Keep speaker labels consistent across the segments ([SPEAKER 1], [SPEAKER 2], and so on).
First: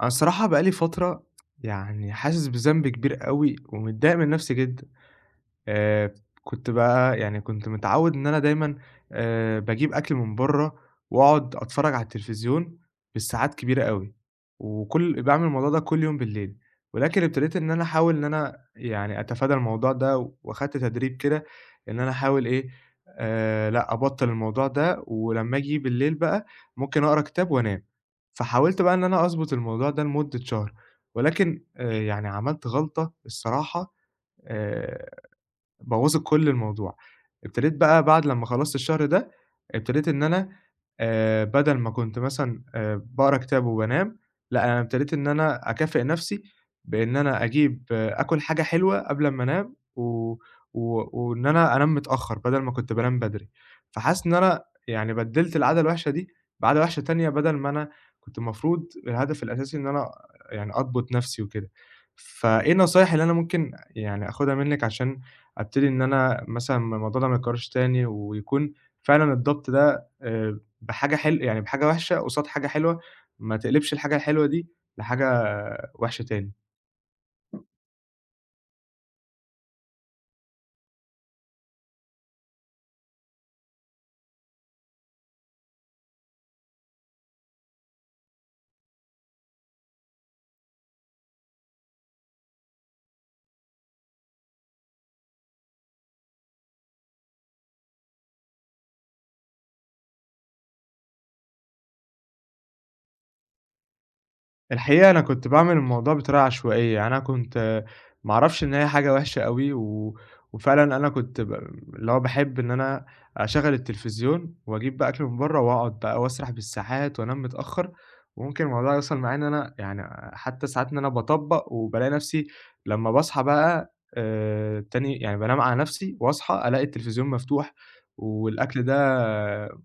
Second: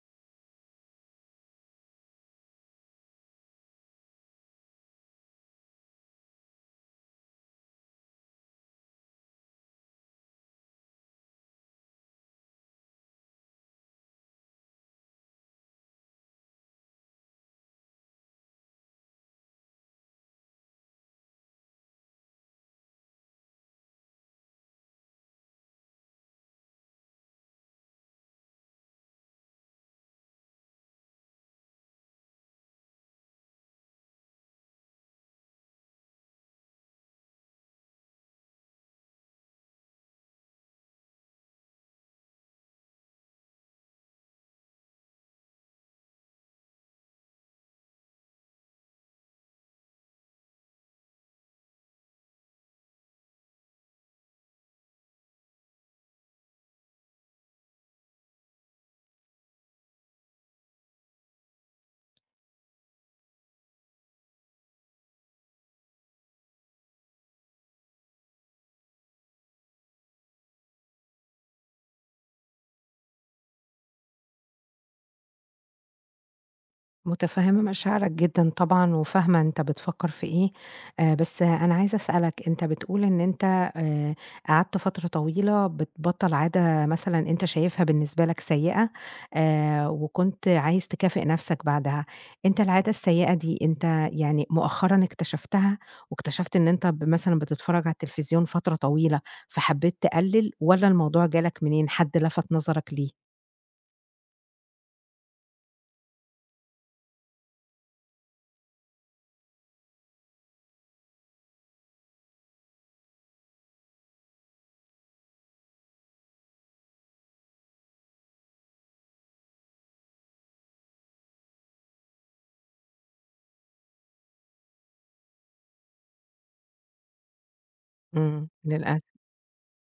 [SPEAKER 1] أنا الصراحة بقى لي فترة يعني حاسس بذنب كبير أوي ومتضايق من نفسي جدًا. آآ كنت بقى كنت متعوّد إن أنا دايمًا باجيب أكل من برّه وأقعد أتفرّج على التلفزيون بالساعات كبيرة أوي، وكل باعمل الموضوع ده كل يوم بالليل، ولكن ابتديت إن أنا أحاول إن أنا يعني أتفادى الموضوع ده، وأخدت تدريب كده إن أنا أحاول إيه، لأ، أبطّل الموضوع ده، ولمّا آجي بالليل بقى ممكن أقرا كتاب وأنام. فحاولت بقى إن أنا أضبط الموضوع ده لمدة شهر، ولكن يعني عملت غلطة الصراحة، آآ بوّظِت كل الموضوع. ابتديت بقى بعد لمّا خلّصت الشهر ده، ابتديت إن أنا بدل ما كنت مثلًا باقرا كتاب وبانام، لأ، أنا ابتديت إن أنا أكافئ نَفْسي بإن أنا أجيب آكُل حاجة حلوة قبل أمّا أنام و و وإن أنا أنام متأخّر بدل ما كنت بانام بدري. فحاسس إن أنا يعني بدِّلت العادة الوحشة دي بعادة وحشة تانية، بدل ما أنا كنت المفروض الهدف الأساسي إن أنا يعني أضبُط نَفْسي وكده. فإيه النصايح اللي أنا ممكن يعني آخُدها منِّك عشان أبتدي إن أنا مثلًا الموضوع ده ما يتكررش تاني، ويكون فعلًا الضبط ده بحاجة حل يعني بحاجة وحشة قصاد حاجة حلوة، ما تقلبش الحاجة الحلوة دي لحاجة وحشة تاني.
[SPEAKER 2] متفهمة مشاعرك جدًا طبعًا، وفاهمة أنت بتفكر في إيه. بس أنا عايزة أسألك، أنت بتقول إن أنت آآ، قعدت فترة طويلة بتبطّل عادة مثلًا أنت شايفها بالنسبة لك سيئة، وكنت عايز تكافئ نفسك بعدها. أنت العادة السيئة دي أنت يعني مؤخرًا اكتشفتها، واكتشفت إن أنت مثلًا بتتفرج على التلفزيون فترة طويلة، فحبيت تقلل، والّا الموضوع جالك منين؟ حد لفت نظرك ليه؟
[SPEAKER 1] الحقيقة أنا كنت باعمل الموضوع بطريقة عشوائية، يعني أنا كنت ما أعرفش إن هي حاجة وحشة أوي، و وفعلًا أنا كنت ب اللي هو باحب إن أنا أشغّل التلفزيون وأجيب بقى أكل من برّه وأقعد بقى وأسرح بالساعات وأنام متأخّر، وممكن الموضوع يوصل معايا إن أنا يعني حتّى ساعات إن أنا باطبّق وبالاقي نَفْسي لمّا باصحى بقى تاني، يعني بانام على نَفْسي وأصحى ألاقي التلفزيون مفتوح
[SPEAKER 2] إمم،
[SPEAKER 1] والأكل ده
[SPEAKER 2] للأسف.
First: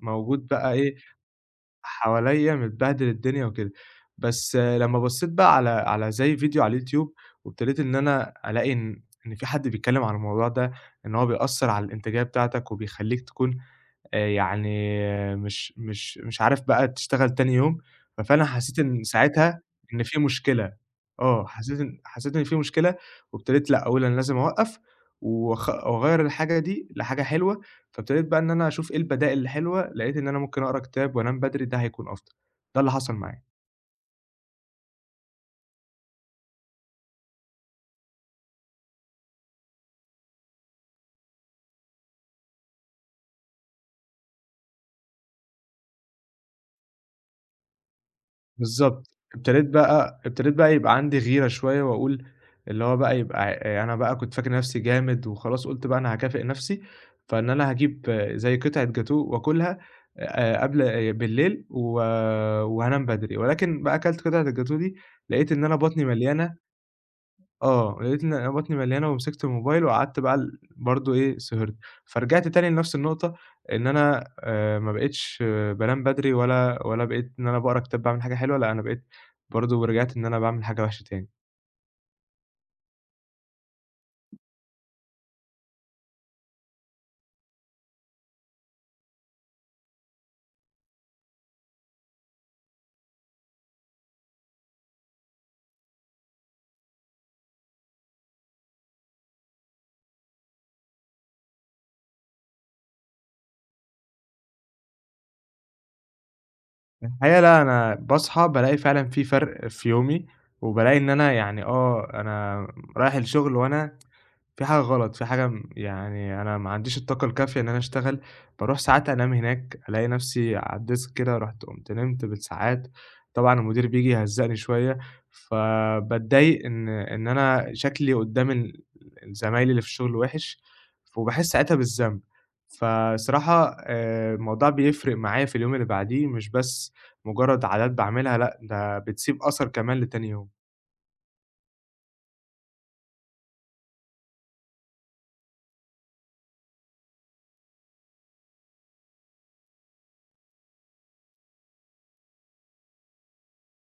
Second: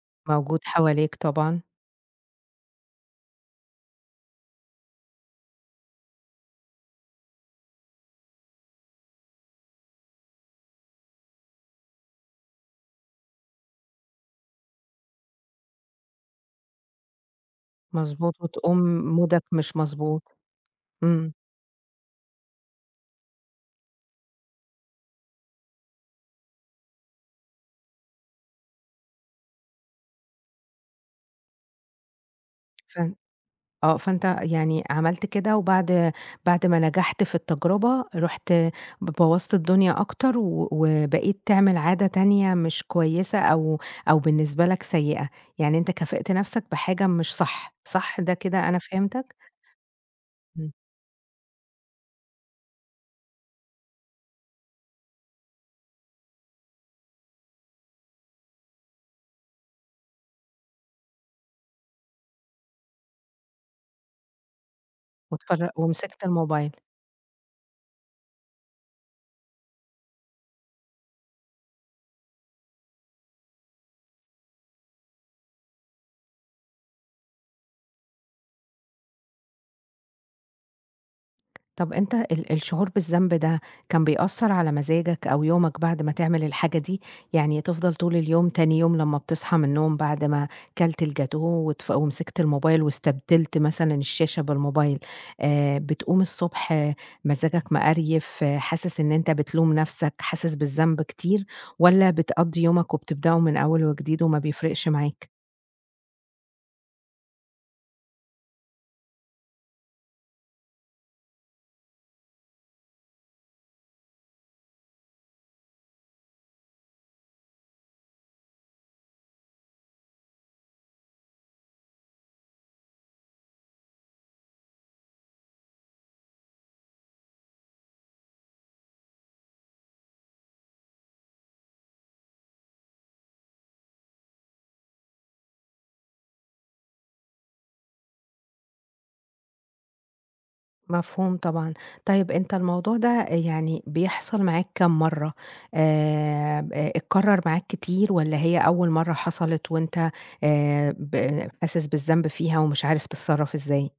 [SPEAKER 1] موجود
[SPEAKER 2] موجود
[SPEAKER 1] بقى إيه،
[SPEAKER 2] حواليك طبعًا.
[SPEAKER 1] حواليّا متبهدل الدنيا وكده. بس آه، لمّا بصّيت بقى على زي فيديو على اليوتيوب، وابتديت إن أنا ألاقي إن في حد بيتكلّم عن الموضوع ده، إن هو بيأثّر على الإنتاجية بتاعتك وبيخلّيك تكون يعني مش عارف بقى تشتغل تاني يوم،
[SPEAKER 2] مضبوط،
[SPEAKER 1] ففعلًا حسّيت
[SPEAKER 2] وتقوم
[SPEAKER 1] إن
[SPEAKER 2] مودك
[SPEAKER 1] ساعتها
[SPEAKER 2] مش
[SPEAKER 1] إن في
[SPEAKER 2] مضبوط.
[SPEAKER 1] مشكلة،
[SPEAKER 2] إمم.
[SPEAKER 1] آه، حسّيت إن في مشكلة، وابتديت لأ، أقول أنا لازم أوقّف، وأغيّر الحاجة دي لحاجة حلوة، فابتديت بقى إن أنا أشوف إيه البدائل الحلوة، لقيت إن أنا ممكن أقرا كتاب وأنام بدري، ده هيكون أفضل، ده اللي حصل
[SPEAKER 2] فأن
[SPEAKER 1] معايا.
[SPEAKER 2] فأنت يعني عملت كده، وبعد ما نجحت في التجربة، رُحت بوّظت الدنيا أكتر، و وبقيت تعمل عادة تانية مش كويسة، أو بالنسبة لك سيئة. يعني أنت كافئت نفسك بحاجة مش صح، صح ده كده أنا
[SPEAKER 1] بالضبط.
[SPEAKER 2] فهمتك؟
[SPEAKER 1] ابتديت بقى ابتديت
[SPEAKER 2] إمم،
[SPEAKER 1] بقى يبقى عندي غيرة شوية وأقول اللي هو بقى يبقى أنا بقى كنت فاكر نَفْسي جامد وخلاص، قُلت بقى أنا هاكافئ نَفْسي، فإن أنا هاجيب زي قطعة جاتوه وآكلها قبل بالليل، و وهانام بدري، ولكن بقى أكلت قطعة الجاتوه دي، لقيت إن أنا بطني
[SPEAKER 2] ومسكت
[SPEAKER 1] مليانة.
[SPEAKER 2] الموبايل.
[SPEAKER 1] آه، لقيت إن أنا بطني مليانة، ومسكت الموبايل وقعدت بقى برضه إيه، سهرت. فرجعت تاني لنفس النقطة، إن أنا ما بقيتش بانام بدري، ولا بقيت إن أنا باقرا كتاب باعمل حاجة حلوة، لأ، أنا بقيت برضه، رجعت إن أنا باعمل حاجة وحشة تاني.
[SPEAKER 2] طب أنت الشعور بالذنب ده كان بيأثّر على مزاجك أو يومك بعد ما تعمل الحاجة دي؟ يعني تفضل طول اليوم تاني يوم، لمّا بتصحى من النوم بعد ما كلت الجاتوه ومسكت الموبايل واستبدلت مثلًا الشاشة بالموبايل، بتقوم الصبح، مزاجك مقريف، حاسس إن أنت بتلوم نَفْسك، حاسس بالذنب كتير، والّا بتقضّي يومك وبتبدأه من أول وجديد وما بيفرقش معاك؟
[SPEAKER 1] الحقيقة لأ، أنا باصحى بالاقي فعلًا في فرق في يومي، وبالاقي إن أنا يعني آه، أنا رايح الشغل وأنا في حاجة غلط، في حاجة يعني أنا ما عنديش الطاقة الكافية إن أنا أشتغل، باروح ساعات أنام هناك، ألاقي نفسي على الديسك كده، رُحت قُمت نمت بالساعات، طبعًا المدير بييجي يهزّقني شوية، فباتضايق إن أنا شكلي قدّام زمايلي اللي في الشغل وِحِش، وباحس ساعتها بالذنب. فصراحة الموضوع بيفرق معايا في اليوم اللي بعديه، مش بس مجرد عادات باعملها لأ، ده بتسيب أثر كمان لتاني يوم.
[SPEAKER 2] مفهوم طبعًا. طيب أنت الموضوع ده يعني بيحصل معاك كام مرّة؟ ب اتكرر معاك كتير، والّا هي أول مرّة حصلت وأنت ب حاسس بالذنب فيها ومش عارف تتصرّف إزاي؟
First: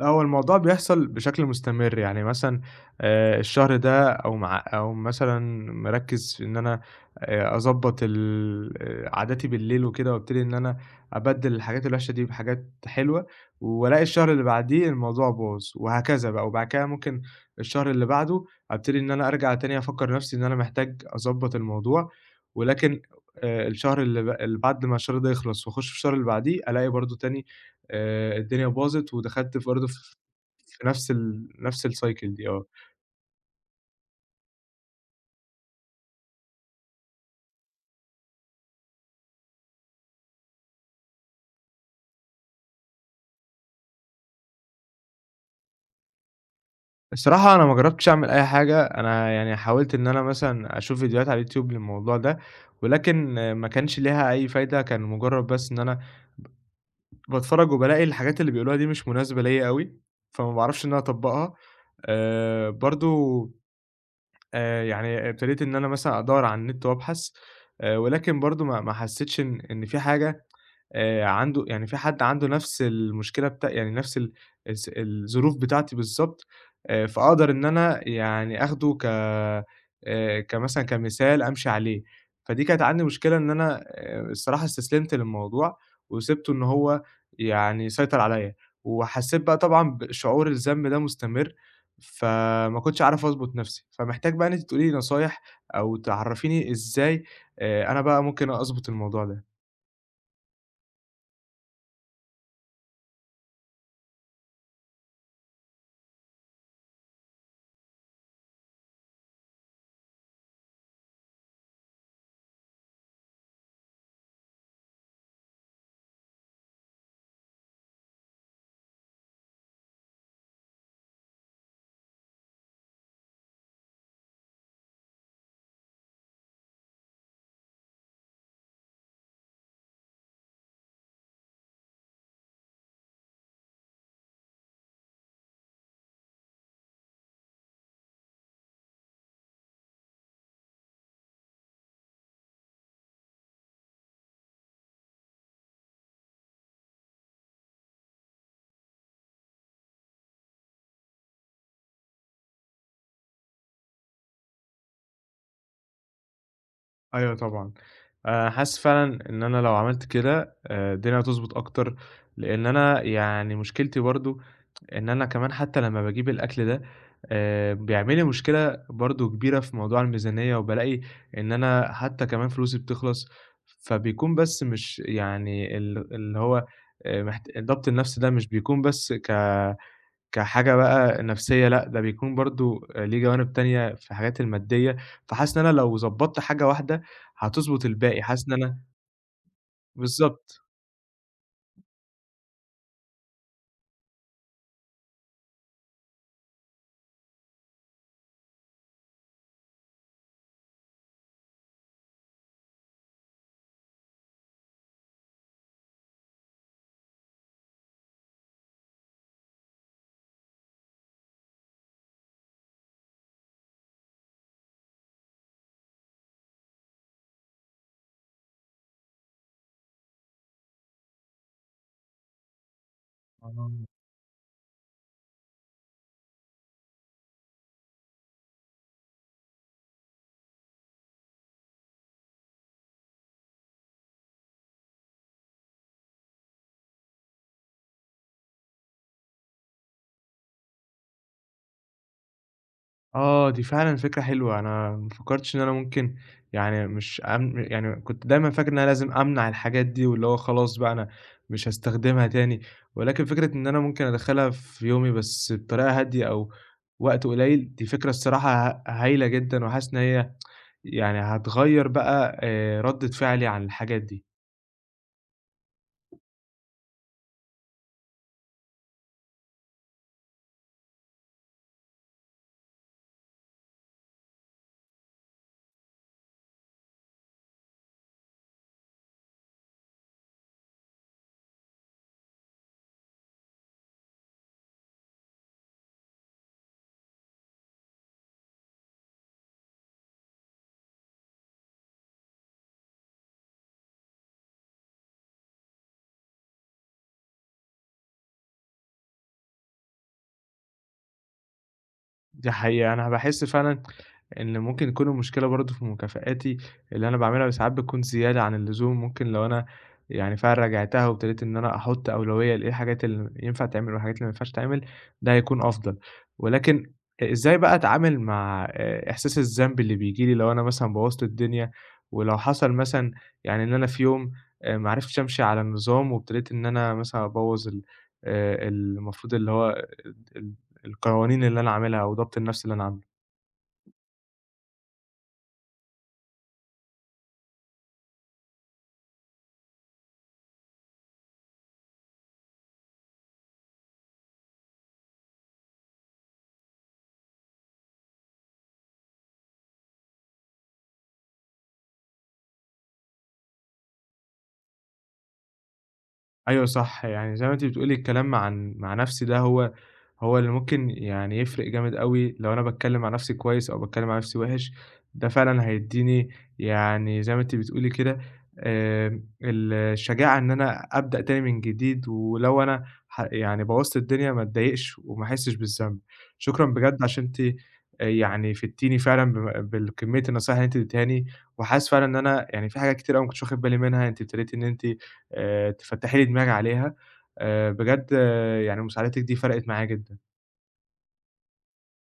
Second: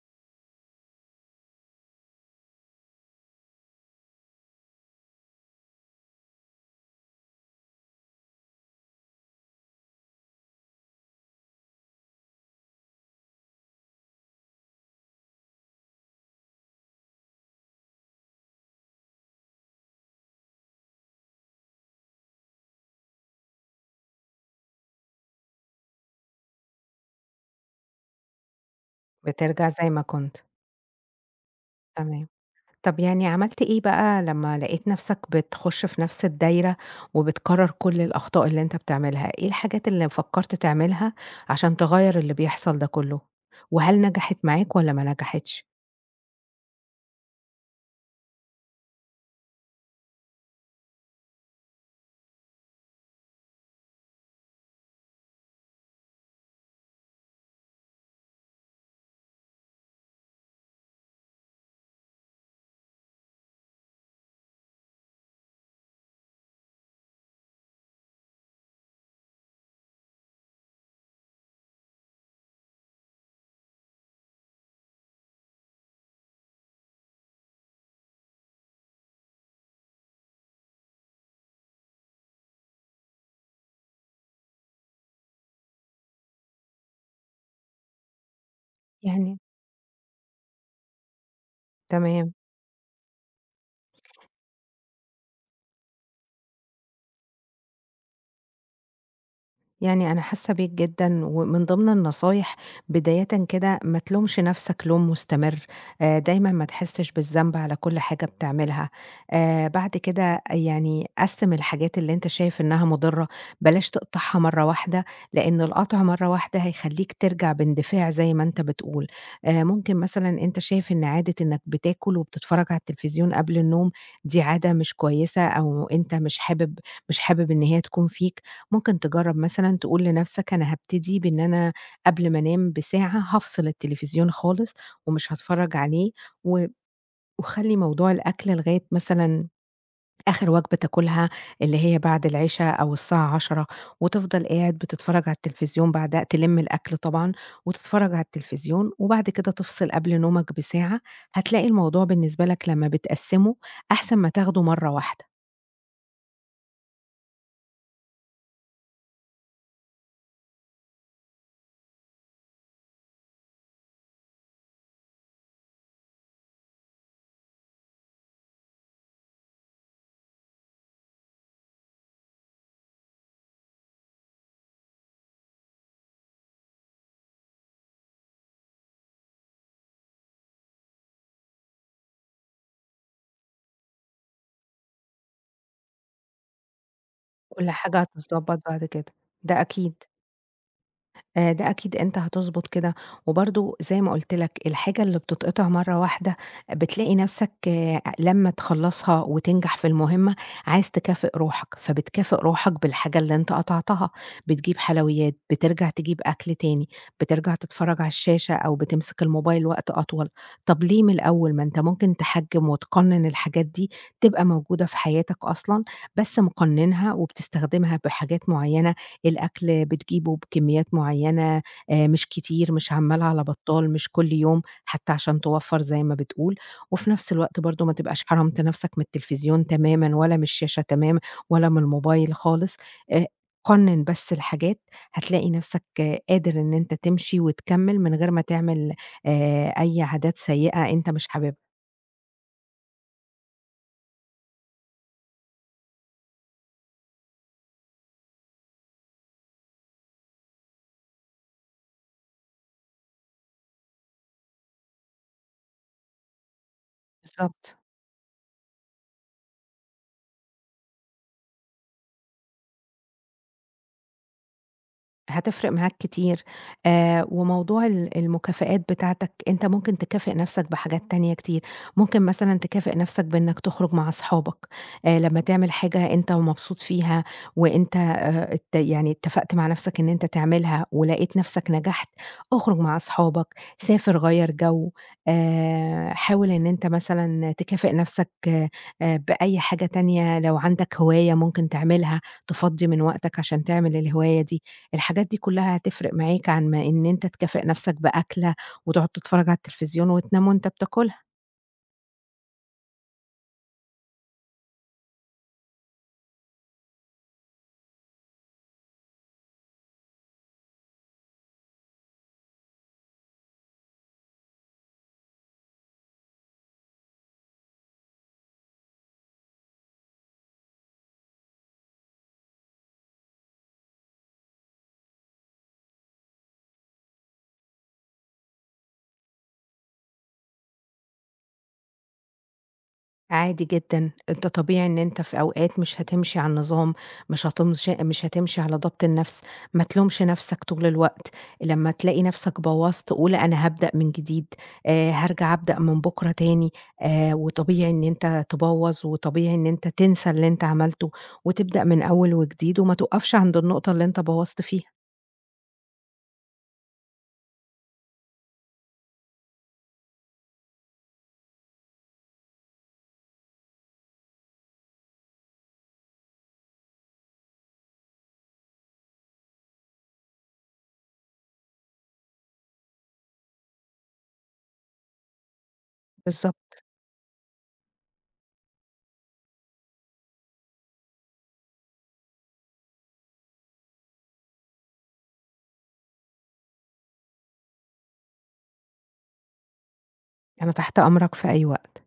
[SPEAKER 1] لأ، هو الموضوع بيحصل بشكل مستمر، يعني مثلًا الشهر ده أقوم مثلًا مركّز في إن أنا أضبّط ال آه، عاداتي بالليل وكده، وابتدي إن أنا أبدِّل الحاجات الوحشة دي بحاجات حلوة، والاقي الشهر اللي بعديه الموضوع باظ، وهكذا بقى، وبعد كده ممكن الشهر اللي بعده أبتدي إن أنا أرجع تاني أفكّر نفسي إن أنا محتاج أضبّط الموضوع، ولكن الشهر اللي بعد ما الشهر ده يخلص واخش في الشهر اللي بعديه، ألاقي برضه تاني الدنيا باظت ودخلت في
[SPEAKER 2] بترجع
[SPEAKER 1] برضه،
[SPEAKER 2] زي
[SPEAKER 1] ف
[SPEAKER 2] ما كنت.
[SPEAKER 1] في نفس نفس
[SPEAKER 2] تمام.
[SPEAKER 1] الcycle دي، آه.
[SPEAKER 2] طب يعني عملت إيه بقى لمّا لقيت نَفْسك بتخُش في نَفْس الدايرة وبتكرّر كل الأخطاء اللي أنت بتعملها؟ إيه الحاجات اللي فكّرت تعملها عشان تغيّر اللي بيحصل ده كُلّه؟ وهل نجحت معاك والّا ما نجحتش؟
[SPEAKER 1] الصراحة أنا ما جرّبتش أعمل أي حاجة، أنا يعني حاولت إن أنا مثلًا أشوف فيديوهات على اليوتيوب للموضوع ده، ولكن ما كانش ليها أي فايدة، كان مجرّد بس إن أنا باتفرّج وبالاقي الحاجات اللي بيقولوها دي مش مناسبة ليّا أوي، فما باعرفش إن أنا أطبّقها. برضه، يعني ابتديت إن أنا مثلًا أدوّر على النت وأبحث، ولكن برضه ما حسّيتش إن في حاجة، يعني في حد عنده نفس المشكلة يعني نفس ال الس الظروف بتاعتي بالضبط، فأقدر إن أنا يعني آخده ك كمثال أمشي عليه. فدي كانت عندي مشكلة إن أنا الصراحة استسلمت للموضوع، وسِبته إن هو يعني يسيطر عليّا،
[SPEAKER 2] يعني
[SPEAKER 1] وحسيت بقى طبعًا بشعور الذنب ده مستمر،
[SPEAKER 2] تمام.
[SPEAKER 1] فما كنتش عارف أضبط نفسي. فمحتاج بقى إن أنتِ تقولي لي نصايح أو تعرّفيني إزاي أنا بقى ممكن أضبط الموضوع ده.
[SPEAKER 2] يعني أنا حاسة بيك جدًا، ومن ضمن النصايح بدايةً كده ما تلومش نفسك لوم مستمر، دايمًا ما تحسش بالذنب على كل حاجة بتعملها. بعد كده يعني قسّم الحاجات اللي أنت شايف إنها مضرة، بلاش تقطعها مرة واحدة، لأن القطع مرة واحدة هيخليك ترجع باندفاع زي ما أنت بتقول. ممكن مثلًا أنت شايف إن عادة إنك بتاكل وبتتفرج على التلفزيون قبل النوم دي عادة مش كويسة، أو أنت مش حابب إن هي تكون فيك. ممكن تجرّب مثلًا تقول لنفسك أنا هابتدي بإن أنا قبل ما أنام بساعة هافصل التلفزيون خالص ومش هاتفرّج عليه، و وخلّي موضوع الأكل لغاية مثلًا آخر وجبة تاكلها، اللي هي بعد العِشا أو الساعة 22:00، وتفضل قاعد بتتفرّج على التلفزيون، بعدها تلِم الأكل طبعًا وتتفرّج على التلفزيون، وبعد كده تفصل قبل نومك بساعة. هتلاقي الموضوع بالنسبة لك لمّا بتقسّمه أحسن ما تاخده مرّة واحدة.
[SPEAKER 1] أيوه طبعًا. حاسس فعلًا إن أنا لو عملت كده الدنيا هتضبط أكتر، لإن أنا يعني مشكلتي برضه إن أنا كمان حتّى لمّا باجيب الأكل ده بيعمل لي مشكلة برضه كبيرة في موضوع الميزانية، وبالاقي إن أنا حتّى كمان فلوسي بتخلص، فبيكون بس مش يعني اللي هو الضبط النَفْسي ده مش بيكون بس كحاجة بقى نفسية لأ، ده بيكون برضه ليه جوانب تانية في الحاجات المادية، فحاسس إن أنا لو ضبّطت حاجة واحدة
[SPEAKER 2] كل
[SPEAKER 1] هتضبط
[SPEAKER 2] حاجة
[SPEAKER 1] الباقي، حاسس إن
[SPEAKER 2] هتتضبّط
[SPEAKER 1] أنا.
[SPEAKER 2] بعد كده، ده أكيد.
[SPEAKER 1] بالضبط.
[SPEAKER 2] ده أكيد أنت هتضبط كده. وبرضه زي ما قُلت لك، الحاجة اللي بتتقطع مرّة واحدة بتلاقي نَفْسك لمّا تخلّصها وتنجح في المهمة عايز تكافئ روحك، فبتكافئ روحك بالحاجة اللي أنت قطعتها، بتجيب حلويات، بترجع تجيب أكل تاني، بترجع تتفرّج على الشاشة أو بتمسك الموبايل وقت أطول. طَب ليه من الأول؟ ما أنت ممكن تحجّم وتقنّن الحاجات دي، تبقى موجودة في حياتك أصلًا، بس مقنّنها وبتستخدمها بحاجات معيّنة. الأكل بتجيبه بكميات معيّنة، مش كتير، مش عمّال على
[SPEAKER 1] آه.
[SPEAKER 2] بطّال، مش كل يوم، حتّى عشان توفّر زي ما بتقول. وفي نفس الوقت برضه ما تبقاش حرمت نفسك من التلفزيون تمامًا، ولا من الشاشة تمامًا، ولا من الموبايل خالص. آآ قنّن بس الحاجات، هتلاقي نفسك قادر إن أنت تمشي وتكمّل من غير ما تعمل أي عادات سيئة أنت مش حاببها.
[SPEAKER 1] آه، دي فعلًا فكرة حلوة، أنا ما فكّرتش إن أنا ممكن يعني مش أم يعني كنت دايمًا فاكر إن أنا لازم أمنع الحاجات دي، واللي هو خلاص بقى أنا مش هاستخدمها تاني، ولكن فكرة إن أنا ممكن أدخّلها في يومي بس بطريقة هادية أو وقت قليل،
[SPEAKER 2] بالضبط.
[SPEAKER 1] دي فكرة الصراحة هايلة جدًا، وحاسس إن هي يعني هتغيّر بقى ردّة فعلي عن الحاجات دي.
[SPEAKER 2] هتفرق معاك كتير. وموضوع المكافآت بتاعتك، أنت ممكن تكافئ نفسك بحاجات تانية كتير، ممكن مثلًا تكافئ نفسك بإنك تخرج مع أصحابك لمّا تعمل حاجة أنت مبسوط فيها، وأنت ات يعني اتفقت مع نفسك إن أنت تعملها ولقيت نفسك نجحت. اخرج مع أصحابك، سافر، غيّر جو، حاول إن أنت مثلًا تكافئ نفسك بأي حاجة تانية. لو عندك هواية ممكن تعملها، تفضّي من وقتك عشان تعمل الهواية دي. الحاجات دي كلها هتفرق معاك عن ما إن أنت تكافئ نفسك بأكلة وتقعد تتفرج على التلفزيون وتنام وأنت بتاكلها.
[SPEAKER 1] دي حقيقة أنا باحس فعلًا إن ممكن يكون المشكلة برضه في مكافآتي اللي أنا باعملها ساعات بتكون زيادة عن اللزوم، ممكن لو أنا يعني فعلًا راجعتها وابتديت إن أنا أحُط أولوية لإيه الحاجات اللي ينفع تعمل والحاجات اللي ما ينفعش تعمل، ده هيكون أفضل. ولكن إزاي بقى أتعامل مع إحساس الذنب اللي بييجي لي لو أنا مثلًا بوّظت الدنيا، ولو حصل مثلًا يعني إن أنا في يوم ما عرفتش أمشي على النظام وابتديت إن أنا مثلًا أبوّظ ال المفروض اللي هو ال ال القوانين اللي أنا عاملها أو ضبط النفس اللي أنا عامله؟
[SPEAKER 2] عادي جدًا، أنت طبيعي إن أنت في أوقات مش هتمشي على النظام، مش هتمشي على ضبط النفس. ما تلومش نفسك طول الوقت، لمّا تلاقي نفسك بوّظت قُل أنا هابدأ من جديد، هارجع أبدأ من بُكرة تاني. وطبيعي إن أنت تبوّظ، وطبيعي إن أنت تنسى اللي أنت عملته وتبدأ من أول وجديد وما توقفش عند النقطة اللي أنت بوّظت فيها.
[SPEAKER 1] أيوه صح، يعني زي ما أنتِ بتقولي الكلام عن مع نفسي ده هو اللي ممكن يعني يفرق جامد أوي، لو أنا باتكلم مع نفسي كويس أو باتكلم مع نفسي وِحِش، ده فعلًا هيدّيني يعني زي ما أنتِ بتقولي كده، الشجاعة إن أنا أبدأ تاني من جديد، ولو أنا يعني بوّظت الدنيا ما اتضايقش وما أحسش بالذنب. شكرًا
[SPEAKER 2] بالضبط.
[SPEAKER 1] بجد عشان أنتِ يعني فدتيني فعلًا بالكمية النصايح اللي أنتِ اديتيهاني، وحاسس فعلًا إن أنا يعني في حاجات كتير أوي ما كنتش واخد بالي منها، أنتِ ابتديتِ إن أنتِ تفتّحي لي دماغي عليها، بجد آه، يعني مساعدتِك دي فرقِت معايا جدًا.
[SPEAKER 2] أنا تحت أمرك في أي وقت.